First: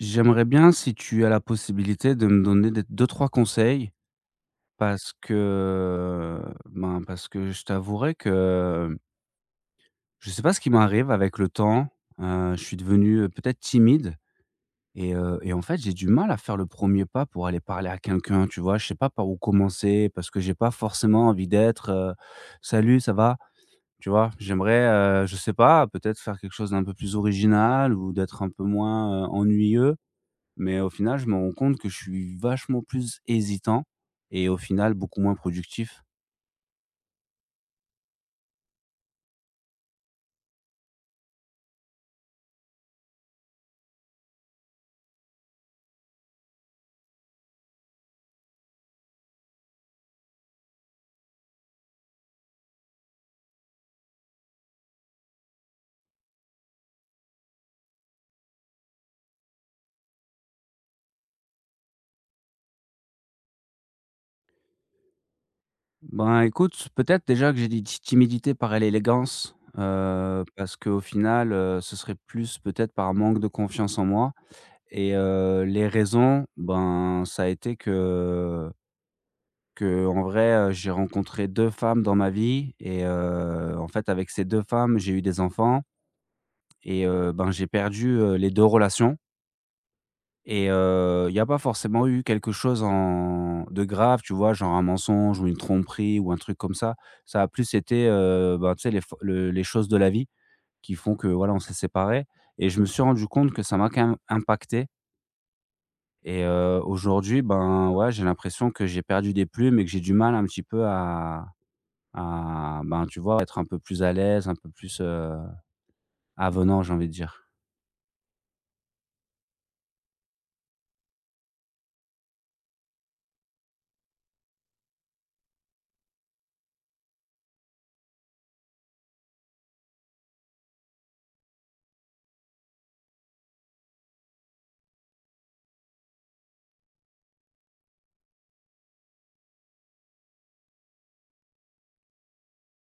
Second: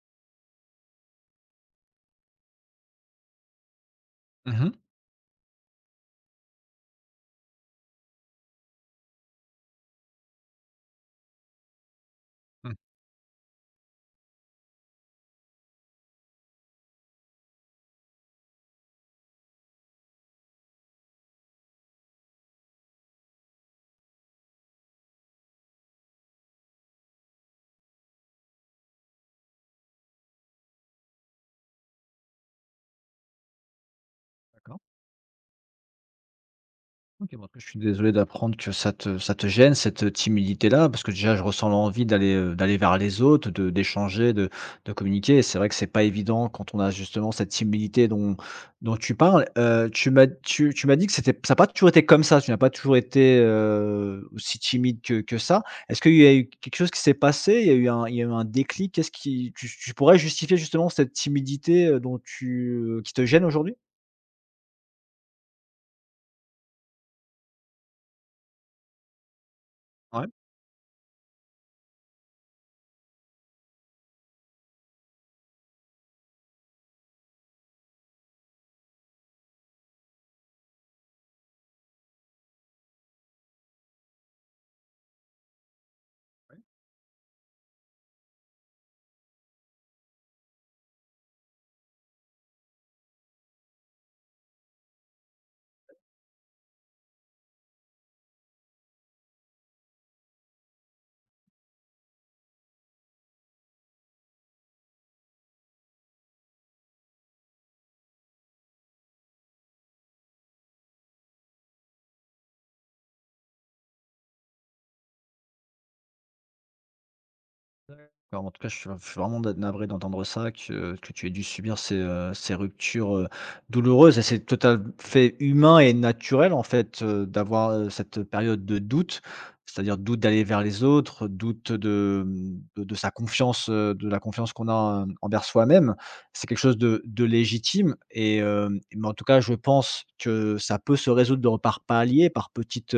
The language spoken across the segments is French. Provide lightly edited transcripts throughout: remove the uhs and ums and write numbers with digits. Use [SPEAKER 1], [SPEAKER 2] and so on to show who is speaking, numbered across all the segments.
[SPEAKER 1] J'aimerais bien si tu as la possibilité de me donner des 2-3 conseils
[SPEAKER 2] Mmh mh.
[SPEAKER 1] parce que, ben, parce que je t'avouerai que je ne sais pas ce qui m'arrive avec le temps. Je
[SPEAKER 2] Mmh.
[SPEAKER 1] suis devenu, peut-être timide et en fait, j'ai du mal à faire le premier pas pour aller parler à quelqu'un, tu vois? Je sais pas par où commencer parce que j'ai pas forcément envie d'être, «Salut, ça va?» Tu vois? J'aimerais, je sais pas, peut-être faire quelque chose d'un peu plus original ou d'être un peu moins, ennuyeux. Mais au final, je me rends compte que je suis vachement plus hésitant et au
[SPEAKER 2] D'accord.
[SPEAKER 1] final beaucoup moins productif.
[SPEAKER 2] OK, bon, en tout cas, je suis désolé d'apprendre que ça te gêne cette, timidité-là, parce que déjà je ressens l'envie d'aller, d'aller vers les autres, de d'échanger, de communiquer, et c'est vrai que c'est pas évident quand on a justement cette timidité dont tu parles. Tu m'as dit que c'était ça n'a pas toujours été comme ça, tu n'as pas toujours été, aussi timide que ça. Est-ce qu'il y a eu quelque chose qui s'est passé? Il y a eu un il y a eu un déclic? Qu'est-ce qui tu tu pourrais justifier justement cette timidité, dont qui te gêne aujourd'hui?
[SPEAKER 1] Ben, écoute, peut-être déjà que j'ai dit timidité par l'élégance,
[SPEAKER 2] Ouais.
[SPEAKER 1] parce qu'au final, ce serait plus peut-être par manque de confiance en moi. Et les raisons, ben, ça a été que en vrai, j'ai rencontré deux femmes dans ma vie. Et en fait, avec ces deux femmes, j'ai eu des enfants. Et ben, j'ai perdu les deux relations. Et il n'y a pas forcément eu quelque chose en de grave, tu vois? Genre un mensonge ou une tromperie ou un truc comme ça. Ça a plus été, ben, tu sais, les f le les choses de la vie qui font que, voilà, on s'est séparés et je me suis rendu compte que ça m'a quand même impacté et, aujourd'hui, ben, ouais, j'ai l'impression que j'ai perdu des plumes et que j'ai du mal un petit peu à, ben, tu vois, être un peu plus à l'aise, un peu plus, avenant, j'ai envie de dire.
[SPEAKER 2] Alors, en tout cas, je suis vraiment navré d'entendre ça, que tu aies dû subir ces ruptures, douloureuses, et c'est tout à fait humain et naturel, en fait, d'avoir, cette période de doute. C'est-à-dire doute d'aller vers les autres, doute de sa confiance, de la confiance qu'on a, envers soi-même. C'est quelque chose de légitime, et mais en tout cas, je pense que ça peut se résoudre de par paliers, par petites,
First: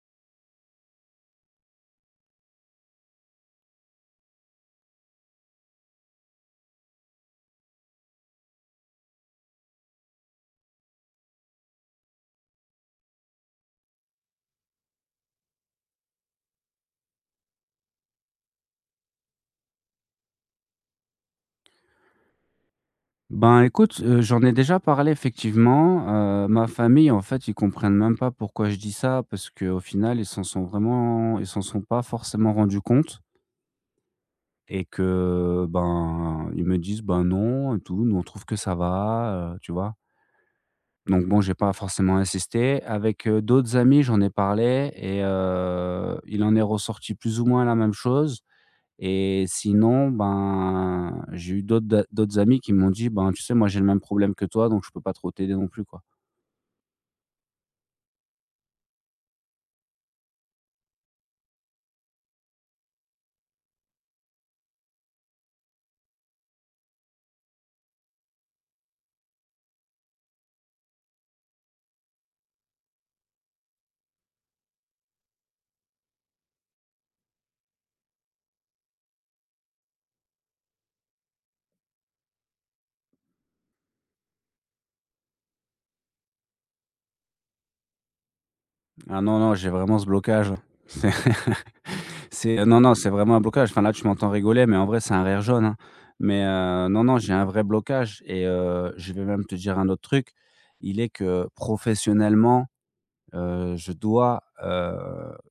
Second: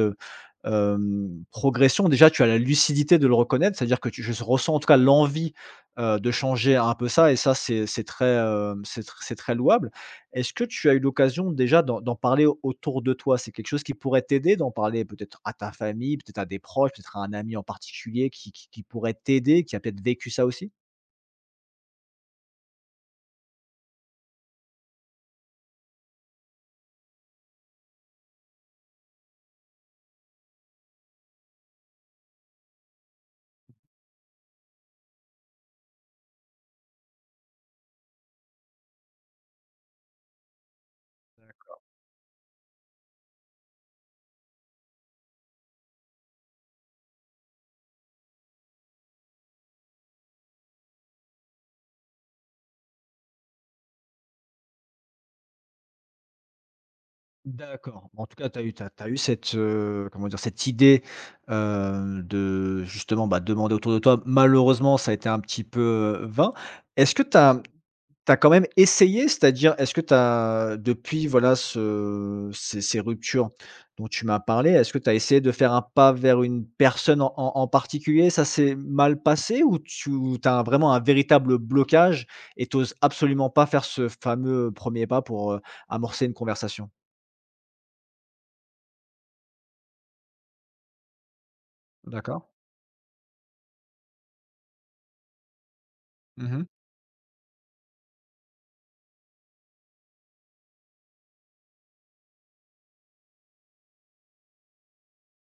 [SPEAKER 2] progression. Déjà, tu as la lucidité de le reconnaître, c'est-à-dire que tu je ressens en tout cas l'envie, de changer un peu ça. Et ça, c'est très, hem, c'est tr c'est très louable. Est-ce que tu as eu l'occasion déjà d'en parler autour de toi? C'est quelque chose qui pourrait t'aider d'en parler peut-être à ta famille, peut-être à des proches, peut-être à un ami en particulier qui pourrait t'aider, qui a peut-être vécu ça aussi?
[SPEAKER 1] Ben, écoute, j'en ai déjà parlé effectivement. Ma famille, en fait, ils comprennent même pas pourquoi je dis ça parce qu'au final, ils s'en sont pas forcément rendus compte et que, ben, ils me disent: «Ben, non et tout, nous, on trouve que ça va», tu vois? Donc bon, j'ai pas forcément insisté. Avec, d'autres amis, j'en ai parlé et, il en est ressorti plus ou moins la même chose. Et sinon, ben, j'ai eu d'autres amis qui m'ont dit: «Ben, tu sais, moi, j'ai le même problème que toi, donc je peux pas trop t'aider non plus, quoi».
[SPEAKER 2] D'accord. Bon, en tout cas, tu as eu t'as, t'as eu cette, comment dire? Cette idée, de justement, bah, demander autour de toi. Malheureusement, ça a été un petit peu, vain. Est-ce que tu as quand même essayé? C'est-à-dire, est-ce que tu as depuis, voilà, ce ces ces ruptures dont tu m'as parlé, est-ce que tu as essayé de faire un pas vers une personne en particulier? Ça s'est mal passé, ou tu as vraiment un véritable blocage et tu absolument pas faire ce fameux premier pas pour, amorcer une conversation?
[SPEAKER 1] Ah non, non, j'ai vraiment ce blocage. C'est
[SPEAKER 2] D'accord.
[SPEAKER 1] c'est, non, non, c'est vraiment un blocage. Enfin, là, tu m'entends rigoler, mais en vrai, c'est un rire jaune, hein. Mais
[SPEAKER 2] Mmh mh.
[SPEAKER 1] non, non, j'ai un vrai blocage et, je vais même te dire un autre truc. Il est que professionnellement, je dois,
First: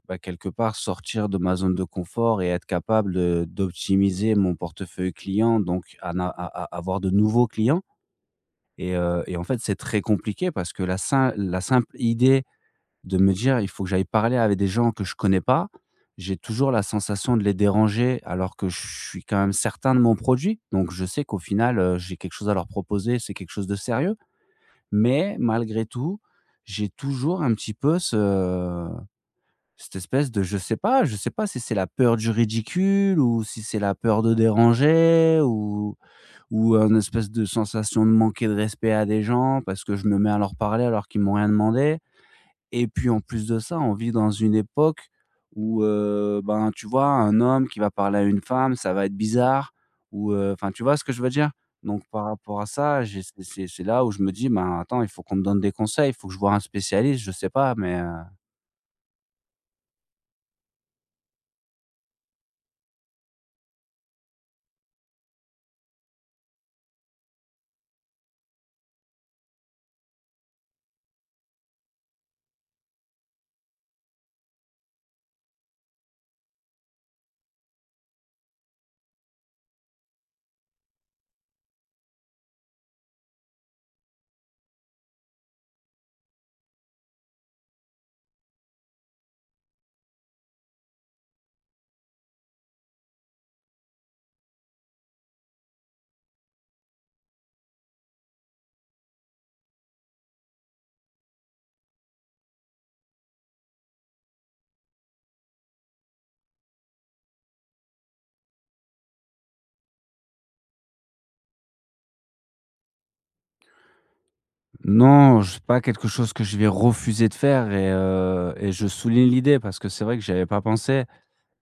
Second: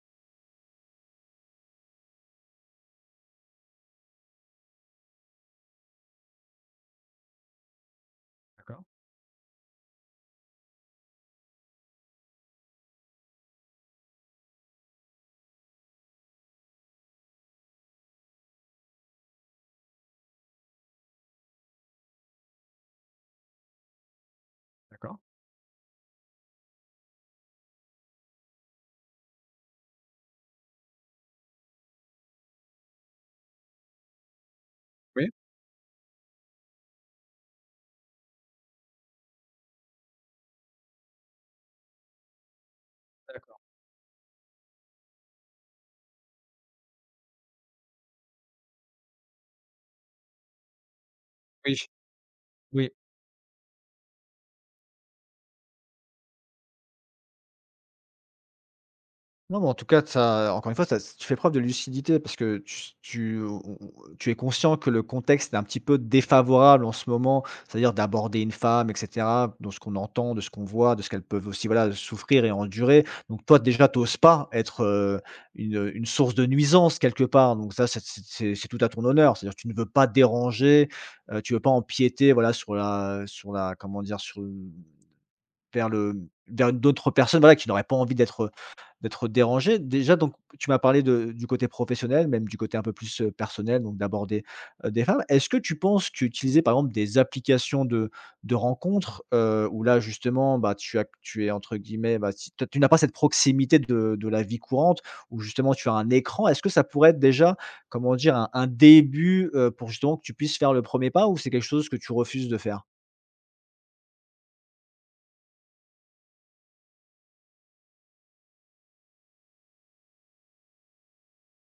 [SPEAKER 1] bah, quelque part sortir de ma zone de confort et être capable de d'optimiser mon portefeuille client, donc à n'a à à avoir de nouveaux clients
[SPEAKER 2] D'accord,
[SPEAKER 1] et en fait, c'est très compliqué parce que la sim la simple idée de me dire: «Il faut que j'aille parler avec des gens que je connais pas», j'ai toujours la sensation de les déranger alors que je suis quand même certain de mon produit. Donc je sais qu'au final, j'ai quelque chose à leur proposer, c'est quelque chose de sérieux.
[SPEAKER 2] d'accord.
[SPEAKER 1] Mais malgré tout, j'ai toujours un petit peu ce cette espèce de, je sais pas, si c'est la peur du ridicule ou si c'est la peur de
[SPEAKER 2] Oui.
[SPEAKER 1] déranger ou un espèce de sensation de manquer de respect à des gens parce que je me mets à leur parler alors qu'ils m'ont rien demandé et puis en plus
[SPEAKER 2] D'accord.
[SPEAKER 1] de ça, on vit dans une époque où, ben, tu vois, un homme qui va parler à une femme, ça va être bizarre ou, enfin, tu vois ce que je veux dire?
[SPEAKER 2] Oui,
[SPEAKER 1] Donc par rapport à
[SPEAKER 2] oui.
[SPEAKER 1] ça, j'ai c'est là où je me dis: «Ben, attends, il faut qu'on me donne des conseils, il faut que je voie un spécialiste», je sais pas, mais
[SPEAKER 2] Non, mais en tout cas, ça encore une fois, ça s tu fais preuve de lucidité parce que tu s tu on tu es conscient que le contexte est un petit peu défavorable en ce moment, c'est-à-dire d'aborder une femme, et cetera, dans ce qu'on entend, de ce qu'on voit, de ce qu'elles peuvent aussi, voilà, souffrir et endurer. Donc toi, déjà, tu oses pas être, une source de nuisance quelque part. Donc ça, c'est tout à ton honneur. C'est-à-dire tu ne veux pas déranger, tu veux pas empiéter, voilà, sur la comment dire? Sur l Vers le vers d'autres personnes, voilà, qui n'auraient pas envie d'être dérangées. Déjà, donc tu m'as parlé de du côté professionnel, même du côté un peu plus, personnel, donc d'aborder, des femmes. Est-ce que tu penses qu'utiliser par exemple des applications de rencontres, où là justement, bah, tu es entre guillemets, bah, si tu n'as pas cette proximité de la vie courante, où justement tu as un écran, est-ce que ça pourrait être déjà, comment dire? Un début, pour justement que tu puisses faire le premier pas, ou c'est quelque chose que tu refuses de faire?
[SPEAKER 1] non, c'est pas quelque chose que je vais refuser de faire et je souligne l'idée parce que c'est vrai que j'y avais pas pensé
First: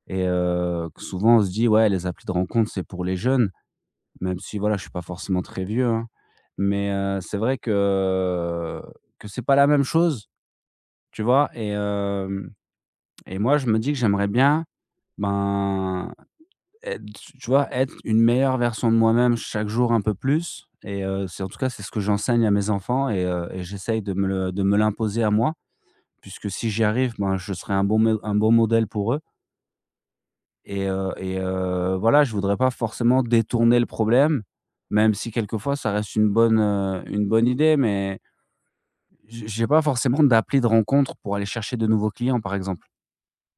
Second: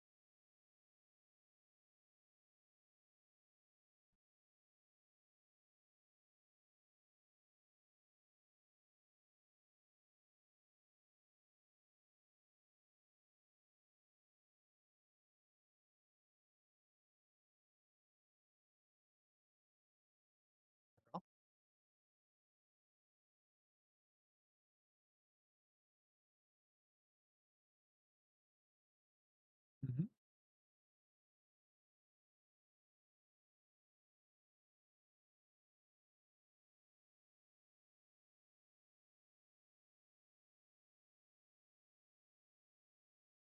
[SPEAKER 1] et, que souvent on se dit: «Ouais, les applis de rencontre c'est pour les jeunes», même si voilà, je suis pas forcément très vieux, hein. Mais c'est vrai que c'est pas la même chose, tu vois? Et moi, je me dis que j'aimerais bien, ben, être, tu vois, être une meilleure version de moi-même chaque jour un peu plus et, c'est en tout cas, c'est ce que j'enseigne à mes enfants et j'essaye de me l'imposer à moi, puisque si j'y arrive, ben, je serai un bon modèle pour eux voilà, je voudrais pas forcément détourner le problème, même si quelquefois ça reste une bonne idée, mais j'ai pas forcément d'appli de rencontre pour aller chercher de nouveaux clients, par exemple.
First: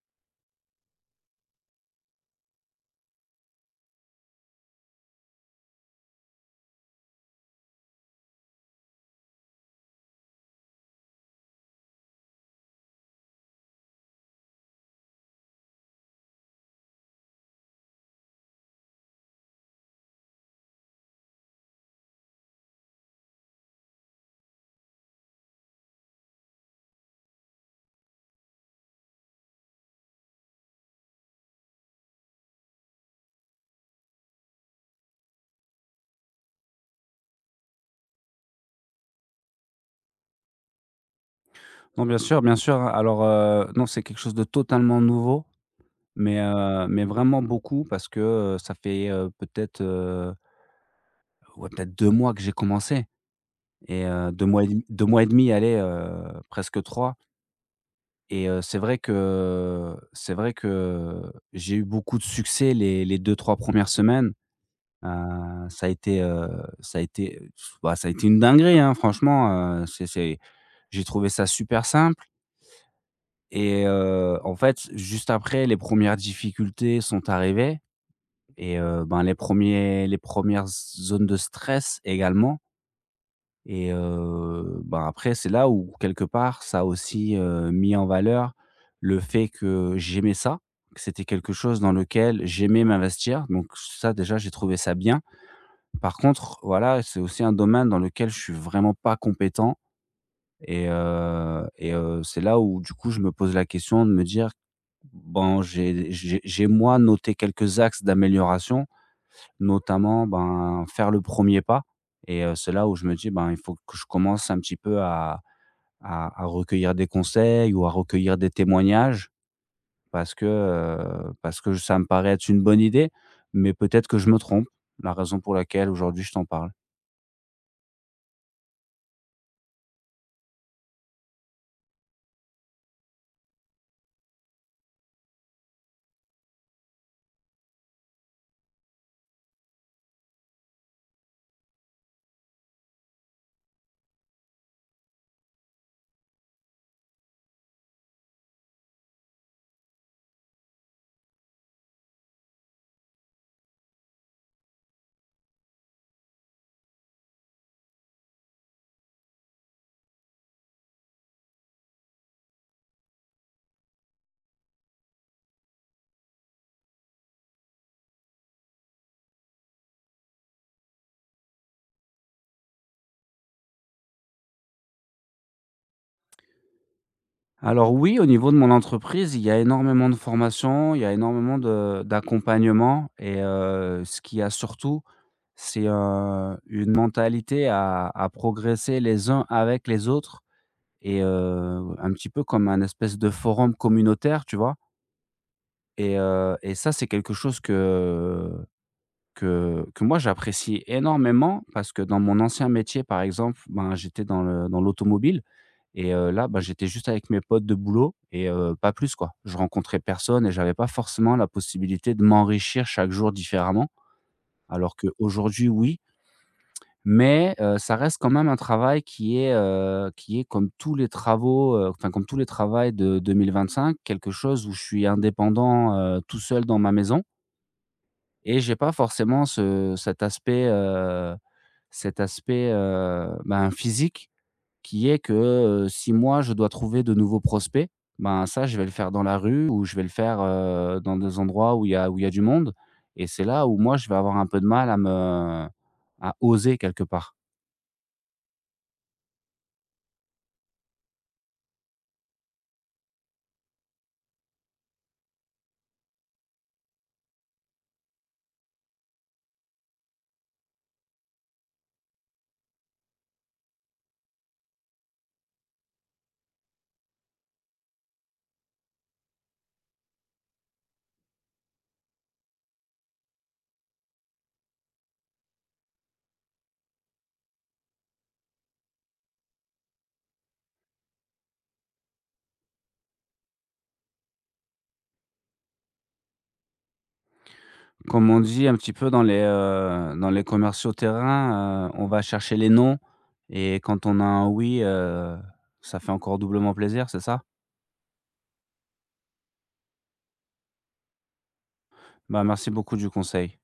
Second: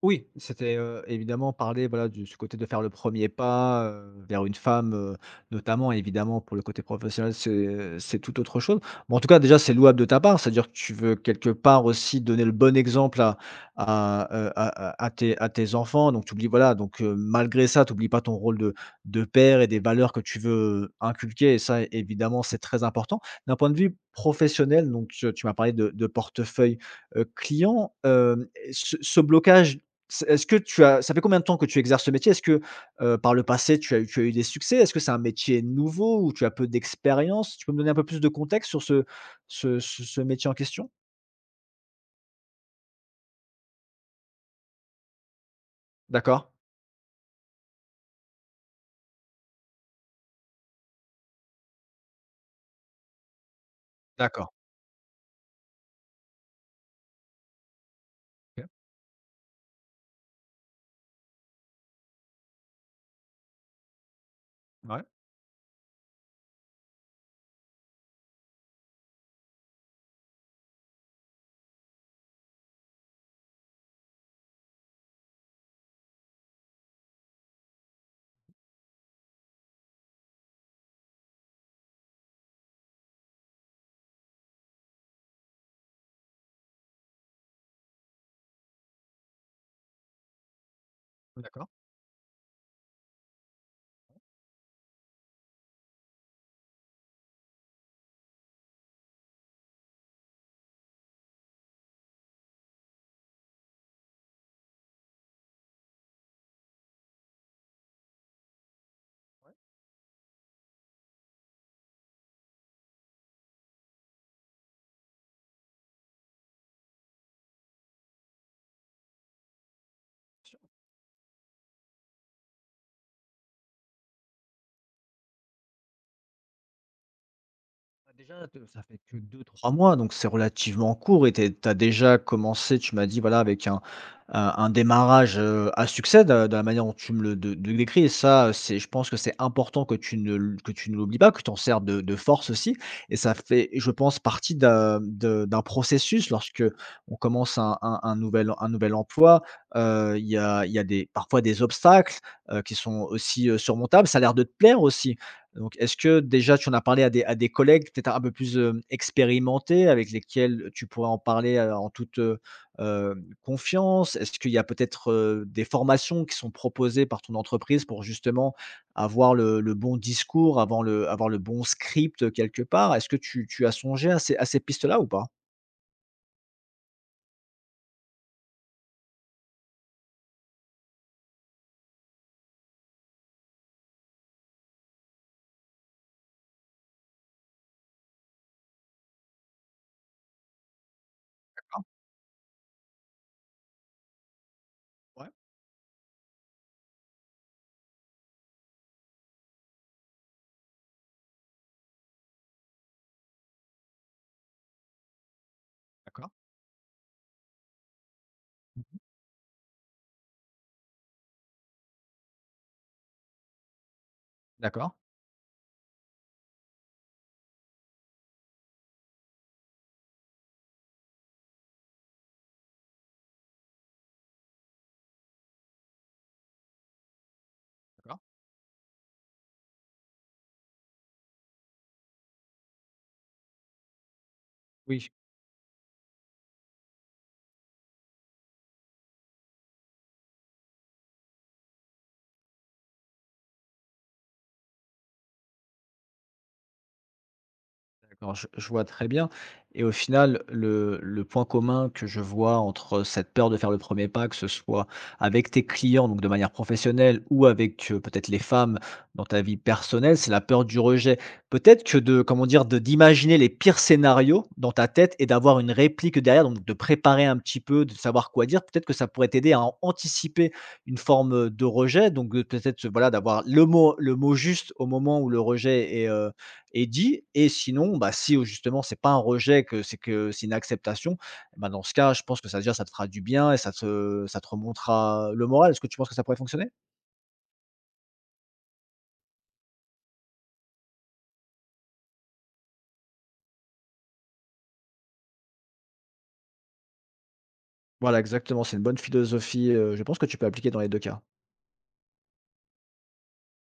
[SPEAKER 2] Oui, c'était, évidemment parler, voilà, du ce côté de faire le premier pas, vers une femme, notamment. Évidemment, pour le côté professionnel, c'est, tout autre chose. Mais en tout cas, déjà, c'est louable de ta part, c'est-à-dire que tu veux quelque part aussi donner le bon exemple à tes enfants. Donc tu oublies, voilà, donc malgré ça, tu n'oublies pas ton rôle de père et des valeurs que tu veux inculquer, et ça, évidemment, c'est très important. D'un point de vue professionnel, donc tu m'as parlé de portefeuille, client, hem, ce ce blocage c'est est-ce que tu as ça fait combien de temps que tu exerces ce métier? Est-ce que, par le passé, tu as eu des succès? Est-ce que c'est un métier nouveau ou tu as peu d'expérience? Tu peux me donner un peu plus de contexte sur ce métier en question?
[SPEAKER 1] Non, bien sûr, hein. Alors, non, c'est quelque chose de totalement nouveau,
[SPEAKER 2] D'accord.
[SPEAKER 1] mais vraiment beaucoup parce que, ça fait, peut-être, ouais, peut-être 2 mois que j'ai commencé et, 2
[SPEAKER 2] D'accord.
[SPEAKER 1] mois et demi 2 mois et demi, allez, presque trois. Et,
[SPEAKER 2] OK.
[SPEAKER 1] c'est vrai que j'ai eu beaucoup de succès les deux trois premières semaines.
[SPEAKER 2] Ouais,
[SPEAKER 1] Heu, ça a été, heu, ça a été, bah, ça a été une dinguerie, hein, franchement. C'est J'ai trouvé ça super simple et, en fait, juste après, les premières difficultés sont arrivées et, ben, les premières zones de stress également. Et, ben, après, c'est là où quelque part, ça a aussi, mis en valeur le fait que j'aimais ça, que c'était quelque
[SPEAKER 2] d'accord.
[SPEAKER 1] chose dans lequel j'aimais m'investir. Donc ça, déjà, j'ai trouvé ça bien. Par contre, voilà, c'est aussi un domaine dans lequel je suis vraiment pas compétent c'est là où, du coup, je me pose la question de me dire: «Bon, j'ai moi noté quelques axes d'amélioration», notamment, ben, faire le premier pas et, c'est là où je me dis: «Ben, il faut que je commence un petit peu à» à recueillir des conseils ou à recueillir des témoignages parce que ça me paraît être une bonne idée, mais peut-être que je me trompe, la raison pour laquelle aujourd'hui je t'en parle.
[SPEAKER 2] Bah, déjà, te ça fait que deux trois mois, donc c'est relativement court, et tu as déjà commencé, tu m'as dit, voilà, avec un démarrage, à succès, de la manière dont tu me le de le décris, et ça, c'est je pense que c'est important que tu ne l'oublies pas, que tu t'en sers de force aussi, et ça fait, je pense, partie d'un processus lorsqu'on commence un nouvel emploi, il y a des parfois des obstacles, qui sont aussi, surmontables. Ça a l'air de te plaire aussi. Donc, est-ce que déjà tu en as parlé à des collègues peut-être un peu plus, expérimentés, avec lesquels tu pourrais en parler, en toute, confiance? Est-ce qu'il y a peut-être, des formations qui sont proposées par ton entreprise pour justement avoir le bon discours, avant le avoir le bon script, quelque part? Est-ce que tu as songé à ces pistes-là ou pas?
[SPEAKER 1] Alors oui, au niveau de mon entreprise, il y a énormément de formations, il y a énormément de d'accompagnement et, ce qu'il y a surtout, c'est, une mentalité à progresser les uns avec les autres et, un petit peu comme un espèce de forum communautaire, tu vois?
[SPEAKER 2] Ouais,
[SPEAKER 1] Et ça, c'est quelque chose que moi, j'apprécie énormément parce que dans mon ancien métier, par exemple, ben, j'étais dans l'automobile et,
[SPEAKER 2] d'accord,
[SPEAKER 1] là, ben, j'étais juste avec mes potes de boulot et, pas plus, quoi. Je rencontrais personne et j'avais pas forcément la possibilité de m'enrichir chaque jour différemment.
[SPEAKER 2] d'accord,
[SPEAKER 1] Alors qu'aujourd'hui, oui, mais ça reste quand même un travail qui est comme tous les travaux, enfin, comme tous les travaux de 2025 quelque chose où je suis indépendant, tout seul dans ma maison.
[SPEAKER 2] d'accord.
[SPEAKER 1] Et j'ai pas forcément ce cet aspect, ben, physique qui
[SPEAKER 2] Oui.
[SPEAKER 1] est que, si moi je dois trouver de nouveaux prospects, ben, ça je vais le faire dans la rue ou je vais le faire, dans des endroits où il y a du monde et c'est là où moi je vais avoir un peu de mal à oser quelque part.
[SPEAKER 2] D'accord, je vois très bien, et au final, le point commun que je vois entre cette peur de faire le premier pas, que ce soit avec tes clients, donc de manière professionnelle, ou avec, peut-être les femmes dans ta vie personnelle, c'est la peur du rejet. Peut-être que, de comment dire? De d'imaginer les pires scénarios dans ta tête et d'avoir une réplique derrière, donc de préparer un petit peu, de savoir quoi dire, peut-être que ça pourrait t'aider à an anticiper une forme de rejet, donc, peut-être, voilà, d'avoir le mot juste au moment où le rejet est dit. Et sinon, bah, si au justement c'est pas un rejet, que c'est une acceptation, bah, dans ce cas, je pense que ça déjà, ça te fera du bien, et ça te remontera le moral. Est-ce que tu penses que ça pourrait fonctionner?
[SPEAKER 1] Comme on dit un petit peu dans les commerciaux terrain, on va chercher les noms et quand on a un «oui», ça fait encore doublement plaisir, c'est ça?
[SPEAKER 2] Voilà, exactement, c'est une bonne philosophie, je pense que tu peux appliquer dans les 2 cas.
[SPEAKER 1] Bah, merci beaucoup du conseil.